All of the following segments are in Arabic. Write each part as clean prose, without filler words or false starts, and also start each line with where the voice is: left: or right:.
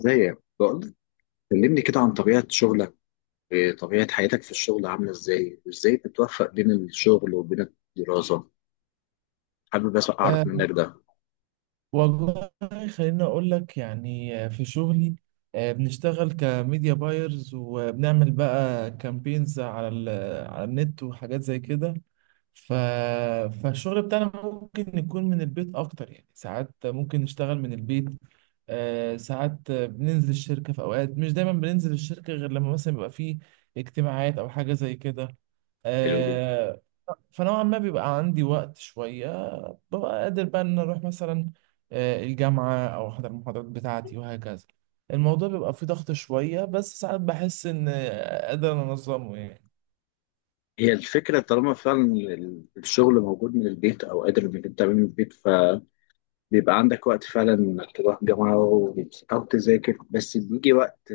left: ازاي بقول؟ كلمني كده عن طبيعة شغلك، طبيعة حياتك في الشغل عاملة ازاي، وازاي بتوفق بين الشغل وبين الدراسة. حابب بس اعرف
right: أه.
left: منك ده.
right: والله، خليني أقول لك، يعني في شغلي. بنشتغل كميديا بايرز، وبنعمل بقى كامبينز على النت وحاجات زي كده. ف... فالشغل بتاعنا ممكن يكون من البيت أكتر، يعني ساعات ممكن نشتغل من البيت. ساعات بننزل الشركة في أوقات، مش دايما بننزل الشركة غير لما مثلا يبقى فيه اجتماعات أو حاجة زي كده.
left: حلو جدا.
right: أه. فنوعا ما بيبقى عندي وقت شوية، ببقى قادر بقى ان اروح مثلا الجامعة او احضر المحاضرات بتاعتي وهكذا. الموضوع بيبقى فيه ضغط شوية، بس ساعات بحس ان قادر انظمه يعني.
left: هي الفكرة طالما فعلا الشغل موجود من البيت او قادر انك انت تعمله من البيت، فبيبقى عندك وقت فعلا انك تروح جامعة او تذاكر. بس بيجي وقت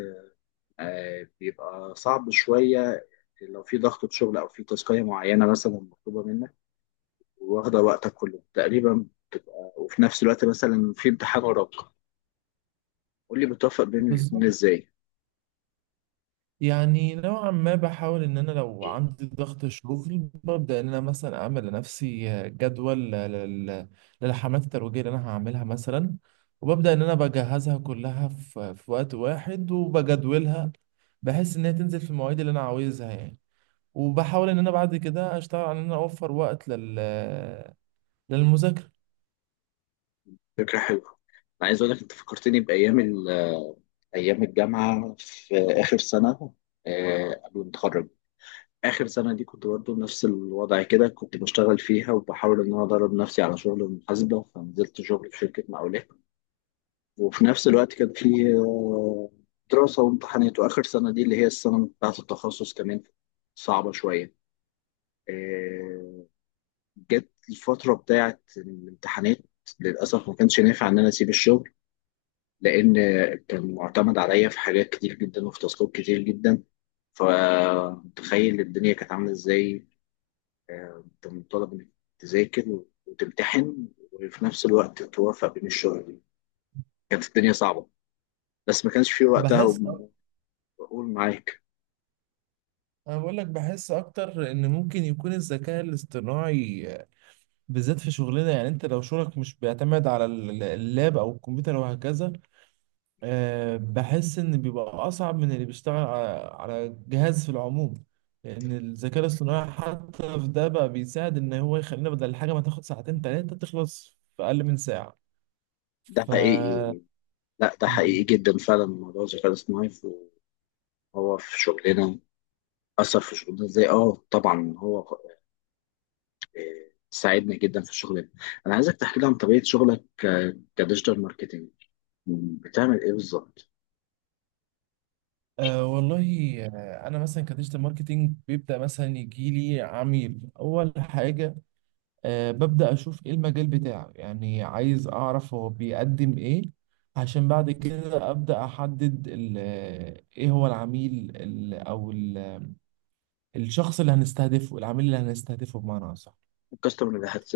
left: بيبقى صعب شوية لو في ضغط شغل او في تاسكية معينة مثلا مطلوبة منك، واخدة وقتك كله تقريبا بتبقى، وفي نفس الوقت مثلا في امتحان وراك. قول لي بتوفق بين الاتنين
right: بالظبط.
left: ازاي؟
right: يعني نوعا ما بحاول ان انا لو عندي ضغط شغل، ببدأ ان انا مثلا اعمل لنفسي جدول للحملات الترويجية اللي انا هعملها مثلا. وببدأ ان انا بجهزها كلها في وقت واحد وبجدولها، بحيث ان هي تنزل في المواعيد اللي انا عاوزها يعني. وبحاول ان انا بعد كده اشتغل على ان انا اوفر وقت للمذاكره.
left: فكرة حلوة. انا عايز اقول لك انت فكرتني بايام ايام الجامعة في اخر سنة، قبل ما اتخرج. اخر سنة دي كنت برضه نفس الوضع كده، كنت بشتغل فيها وبحاول ان انا ادرب نفسي على شغل المحاسبة، فنزلت شغل في شركة مقاولات وفي نفس الوقت كان في دراسة وامتحانات، واخر سنة دي اللي هي السنة بتاعة التخصص كمان صعبة شوية. آه، جت الفترة بتاعت الامتحانات، للأسف ما كانش نافع إن أنا أسيب الشغل، لأن كان معتمد عليا في حاجات كتير جدا وفي تاسكات كتير جدا. فتخيل الدنيا كانت عاملة إزاي. أنت مطالب إنك تذاكر وتمتحن وفي نفس الوقت توافق بين الشغل. كانت الدنيا صعبة، بس ما كانش في وقتها
right: بحس
left: بقول معاك.
right: انا بقول لك بحس اكتر ان ممكن يكون الذكاء الاصطناعي بالذات في شغلنا، يعني انت لو شغلك مش بيعتمد اللاب او الكمبيوتر وهكذا، بحس ان بيبقى اصعب من اللي بيشتغل على جهاز في العموم. لان الذكاء الاصطناعي حتى في ده بقى بيساعد، ان هو يخلينا بدل الحاجه ما تاخد ساعتين تلاتة، تخلص في اقل من ساعه.
left: ده
right: ف
left: حقيقي. لا، ده حقيقي
right: مم.
left: جدا. فعلا موضوع الذكاء الاصطناعي هو في شغلنا أثر في شغلنا إزاي؟ آه، طبعا هو ساعدني جدا في الشغل ده. انا عايزك تحكي لي عن طبيعه شغلك كديجيتال ماركتنج، بتعمل ايه بالظبط؟
right: والله، انا مثلا كديجيتال ماركتينج بيبدا، مثلا يجي لي عميل، اول حاجه ببدا اشوف ايه المجال بتاعه، يعني عايز اعرف هو بيقدم ايه، عشان بعد كده ابدا احدد ايه هو العميل الشخص اللي هنستهدفه، العميل اللي هنستهدفه بمعنى اصح.
left: الكاستمر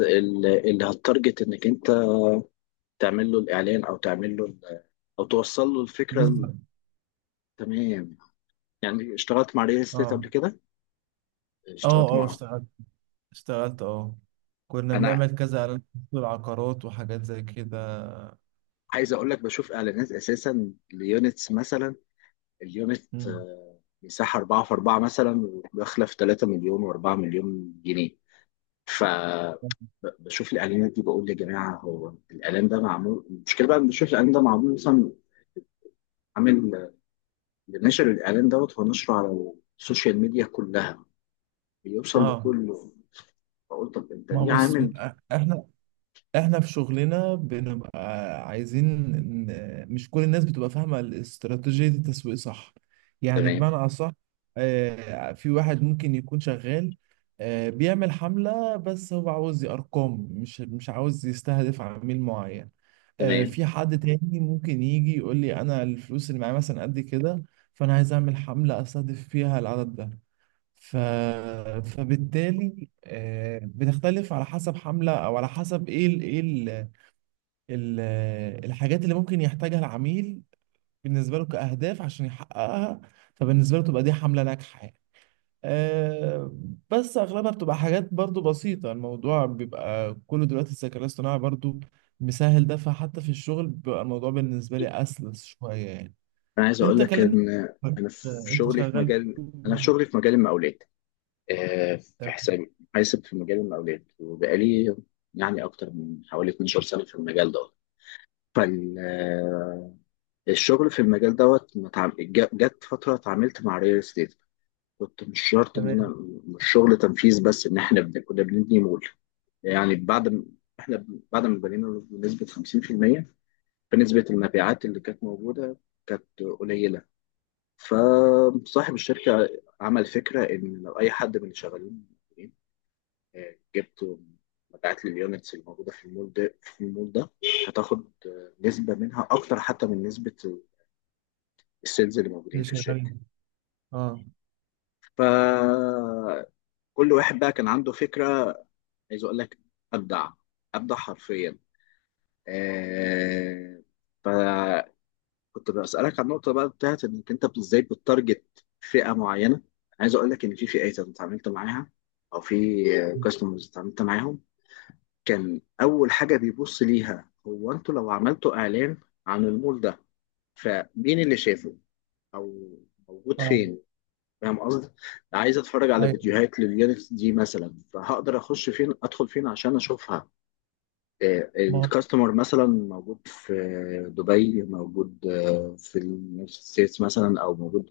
left: اللي هتارجت انك انت تعمل له الاعلان او تعمل له او توصل له الفكره.
right: بالظبط.
left: تمام. يعني اشتغلت مع ريل استيت
right: اه.
left: قبل كده، اشتغلت
right: اه. اه.
left: مع،
right: اشتغلت، اه، كنا
left: انا
right: بنعمل كذا اعلان، في العقارات وحاجات زي كده.
left: عايز اقول لك بشوف اعلانات اساسا ليونتس مثلا، اليونت
right: مم.
left: مساحه 4 في 4 مثلا، وداخله في 3 مليون و4 مليون جنيه. ف بشوف الاعلانات دي بقول يا جماعه هو الاعلان ده معمول، المشكله بقى إن بشوف الاعلان ده معمول مثلا عامل، اللي نشر الاعلان دوت هو نشره على السوشيال ميديا كلها، بيوصل
right: اه.
left: لكله. بقول طب انت
right: ما
left: ليه
right: بص،
left: عامل؟
right: احنا احنا في شغلنا بنبقى عايزين، مش كل الناس بتبقى فاهمة الاستراتيجية التسويق صح، يعني
left: تمام،
right: بمعنى اصح. في واحد ممكن يكون شغال، بيعمل حملة، بس هو عاوز ارقام، مش عاوز يستهدف عميل معين.
left: تمام.
right: في حد تاني ممكن يجي يقول لي انا الفلوس اللي معايا مثلا قد كده، فانا عايز اعمل حملة استهدف فيها العدد ده. ف... فبالتالي بتختلف على حسب حملة أو على حسب ال... الحاجات اللي ممكن يحتاجها العميل بالنسبة له كأهداف عشان يحققها، فبالنسبة له تبقى دي حملة ناجحة يعني. آه، بس أغلبها بتبقى حاجات برضو بسيطة، الموضوع بيبقى كله دلوقتي الذكاء الاصطناعي برضو مسهل ده، فحتى في الشغل بيبقى الموضوع بالنسبة لي أسلس شوية يعني.
left: انا عايز اقول
right: أنت
left: لك
right: كلمني.
left: ان
right: آه،
left: انا في
right: أنت
left: شغلي في
right: شغال.
left: مجال، انا في شغلي في مجال المقاولات، في
right: تمام.
left: حساب، حاسب في مجال المقاولات، وبقالي يعني اكتر من حوالي 12 سنه في المجال دوت. فال الشغل في المجال دوت ما اتعام- جا- جت فتره اتعاملت مع ريال استيت. كنت مش شرط ان انا
right: تمام.
left: مش شغل تنفيذ بس، ان احنا كنا بنبني مول. يعني بعد ما احنا بعد ما بنينا بنسبه 50%، فنسبه المبيعات اللي كانت موجوده كانت قليله. فصاحب الشركه عمل فكره ان لو اي حد من اللي شغالين جبت مبيعات لليونتس اللي موجوده في المول ده، هتاخد نسبه منها اكتر حتى من نسبه السيلز اللي موجودين
right: اللي
left: في الشركه.
right: شغالين. اه.
left: فكل واحد بقى كان عنده فكرة. عايز أقول لك، أبدع، أبدع حرفيا. آه، فكنت بسألك عن النقطة بقى بتاعت إنك أنت إزاي بتتارجت فئة معينة. عايز أقول لك إن في فئات أنا اتعاملت معاها، أو في كاستمرز اتعاملت معاهم، كان أول حاجة بيبص ليها هو أنتوا لو عملتوا إعلان عن المول ده، فمين اللي شافه؟ أو موجود
right: اه.
left: فين؟ فاهم قصدي؟ عايز اتفرج على
right: ايوه.
left: فيديوهات لليونتس دي مثلا، فهقدر اخش فين، ادخل فين عشان اشوفها؟
right: ما
left: الكاستمر مثلا موجود في دبي، موجود في اليونايتد ستيتس مثلا، او موجود،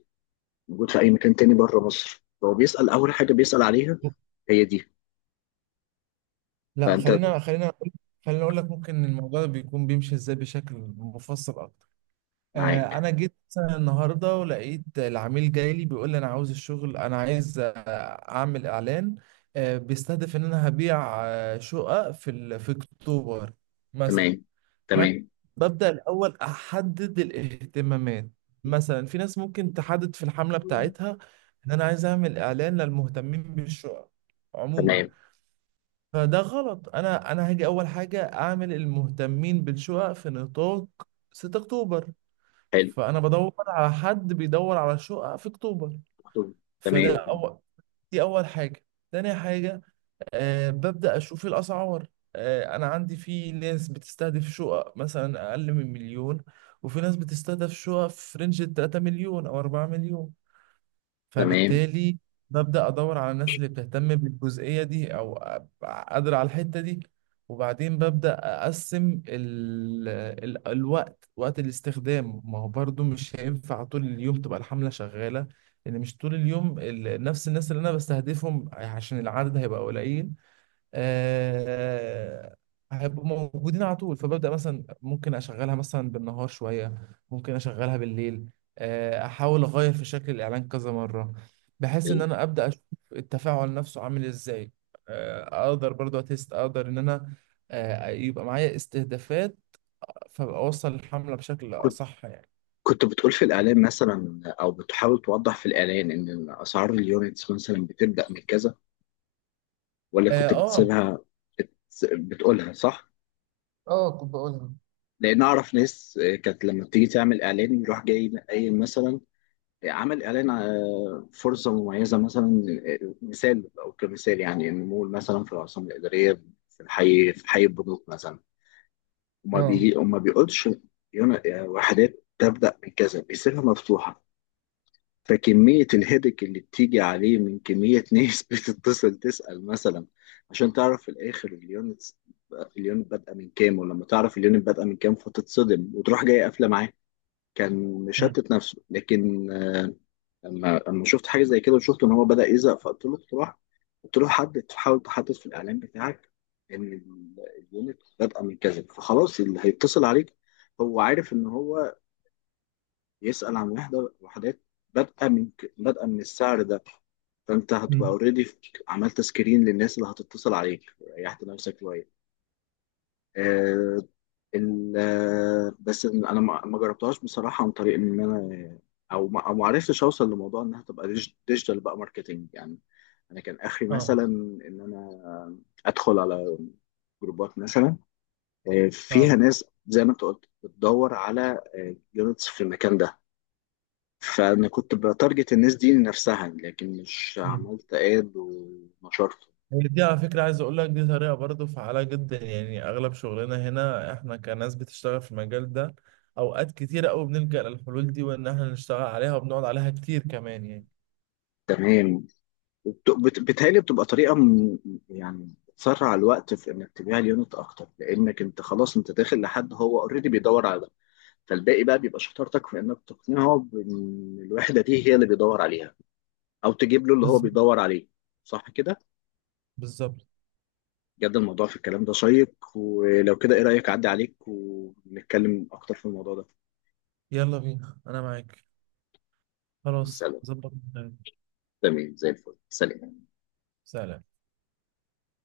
left: موجود في اي مكان تاني بره مصر، هو بيسأل اول حاجة بيسأل عليها
right: هو
left: هي دي.
right: لا،
left: فانت
right: خلينا خلينا اقول لك ممكن الموضوع ده بيكون بيمشي ازاي بشكل مفصل اكتر.
left: معاك.
right: انا جيت مثلا النهارده ولقيت العميل جاي لي بيقول لي انا عاوز الشغل، انا عايز اعمل اعلان بيستهدف ان انا هبيع شقق في اكتوبر مثلا.
left: تمام،
right: فانا
left: تمام،
right: ببدا الاول احدد الاهتمامات، مثلا في ناس ممكن تحدد في الحمله بتاعتها ان انا عايز اعمل اعلان للمهتمين بالشقق عموما،
left: تمام.
right: فده غلط. انا هاجي اول حاجه اعمل المهتمين بالشقق في نطاق 6 اكتوبر،
left: حلو.
right: فانا بدور على حد بيدور على شقق في اكتوبر.
left: مكتوب. تمام،
right: فده أول، دي اول حاجه. تاني حاجه ببدا اشوف الاسعار. انا عندي، في ناس بتستهدف شقق مثلا اقل من مليون، وفي ناس بتستهدف شقق في رينج ال 3 مليون او 4 مليون،
left: تمام.
right: فبالتالي ببدأ أدور على الناس اللي بتهتم بالجزئية دي أو أبقى قادرة على الحتة دي. وبعدين ببدأ أقسم الوقت، وقت الاستخدام، ما هو برضو مش هينفع طول اليوم تبقى الحملة شغالة. لأن مش طول اليوم نفس الناس اللي أنا بستهدفهم، عشان العدد هيبقى قليل، آه، هيبقوا موجودين على طول. فببدأ مثلا، ممكن أشغلها مثلا بالنهار شوية، ممكن أشغلها بالليل، أحاول أغير في شكل الإعلان كذا مرة، بحيث
left: حلو.
right: إن أنا أبدأ أشوف التفاعل نفسه عامل إزاي. أقدر برضو أتست، أقدر إن أنا يبقى معايا استهدافات، فأبقى أوصل الحملة بشكل أصح يعني.
left: كنت بتقول في الإعلان مثلا أو بتحاول توضح في الإعلان إن أسعار اليونتس مثلا بتبدأ من كذا، ولا
right: آه.
left: كنت
right: آه.
left: بتسيبها بت- بتقولها؟ صح؟
right: اه، كنت بقولها.
left: لأن أعرف ناس كانت لما بتيجي تعمل إعلان يروح جاي قايل مثلا، عمل إعلان فرصة مميزة مثلا، مثال أو كمثال يعني، إن مول مثلا في العاصمة الإدارية في الحي، في حي البنوك مثلا، وما
right: اه.
left: بيجي وما بيقولش وحدات تبدأ من كذا، بيسيبها مفتوحة. فكمية الهيدك اللي بتيجي عليه من كمية ناس بتتصل تسأل مثلا عشان تعرف في الآخر اليونت، اليونت بادئة من كام. ولما تعرف اليونت بادئة من كام فتتصدم وتروح جاي قافلة معاه. كان
right: مم.
left: مشتت نفسه، لكن لما شفت حاجة زي كده وشفت إن هو بدأ يزهق، فقلت له تروح، قلت له حدد، حاول تحدد في الإعلان بتاعك إن اليونت بادئة من كذا، فخلاص اللي هيتصل عليك هو عارف إن هو يسأل عن وحدة، وحدات بادئة بادئة من السعر ده. فانت هتبقى
right: مم.
left: اوريدي عملت سكرين للناس اللي هتتصل عليك، ريحت نفسك شويه. آه، بس انا ما جربتهاش بصراحه، عن طريق ان انا، او ما عرفتش اوصل لموضوع انها تبقى ديجيتال بقى ماركتنج يعني. انا كان اخري
right: اه.
left: مثلا ان انا ادخل على جروبات مثلا فيها
right: اه.
left: ناس زي ما انت قلت بتدور على جيمتس في المكان ده، فانا كنت بتارجت الناس دي لنفسها، لكن مش
right: مم.
left: عملت اد ونشرته.
right: هي دي على فكرة، عايز أقول لك دي طريقة برضه فعالة جدا، يعني أغلب شغلنا هنا، إحنا كناس بتشتغل في المجال ده أوقات كتيرة أوي بنلجأ للحلول دي، وإن إحنا نشتغل عليها وبنقعد عليها كتير كمان يعني.
left: تمام. بتهيألي بتبقى طريقه يعني تسرع الوقت في انك تبيع اليونت اكتر، لانك انت خلاص انت داخل لحد هو اوريدي بيدور على ده. فالباقي بقى بيبقى شطارتك في انك تقنعه بان الوحده دي هي اللي بيدور عليها، او تجيب له اللي هو
right: بالظبط.
left: بيدور عليه. صح كده؟
right: بالظبط.
left: بجد الموضوع في الكلام ده شيق، ولو كده ايه رايك اعدي عليك ونتكلم اكتر في الموضوع ده؟
right: يلا بينا، أنا معاك. خلاص،
left: سلام.
right: ظبط.
left: تمام، زي الفل. سلام.
right: سلام.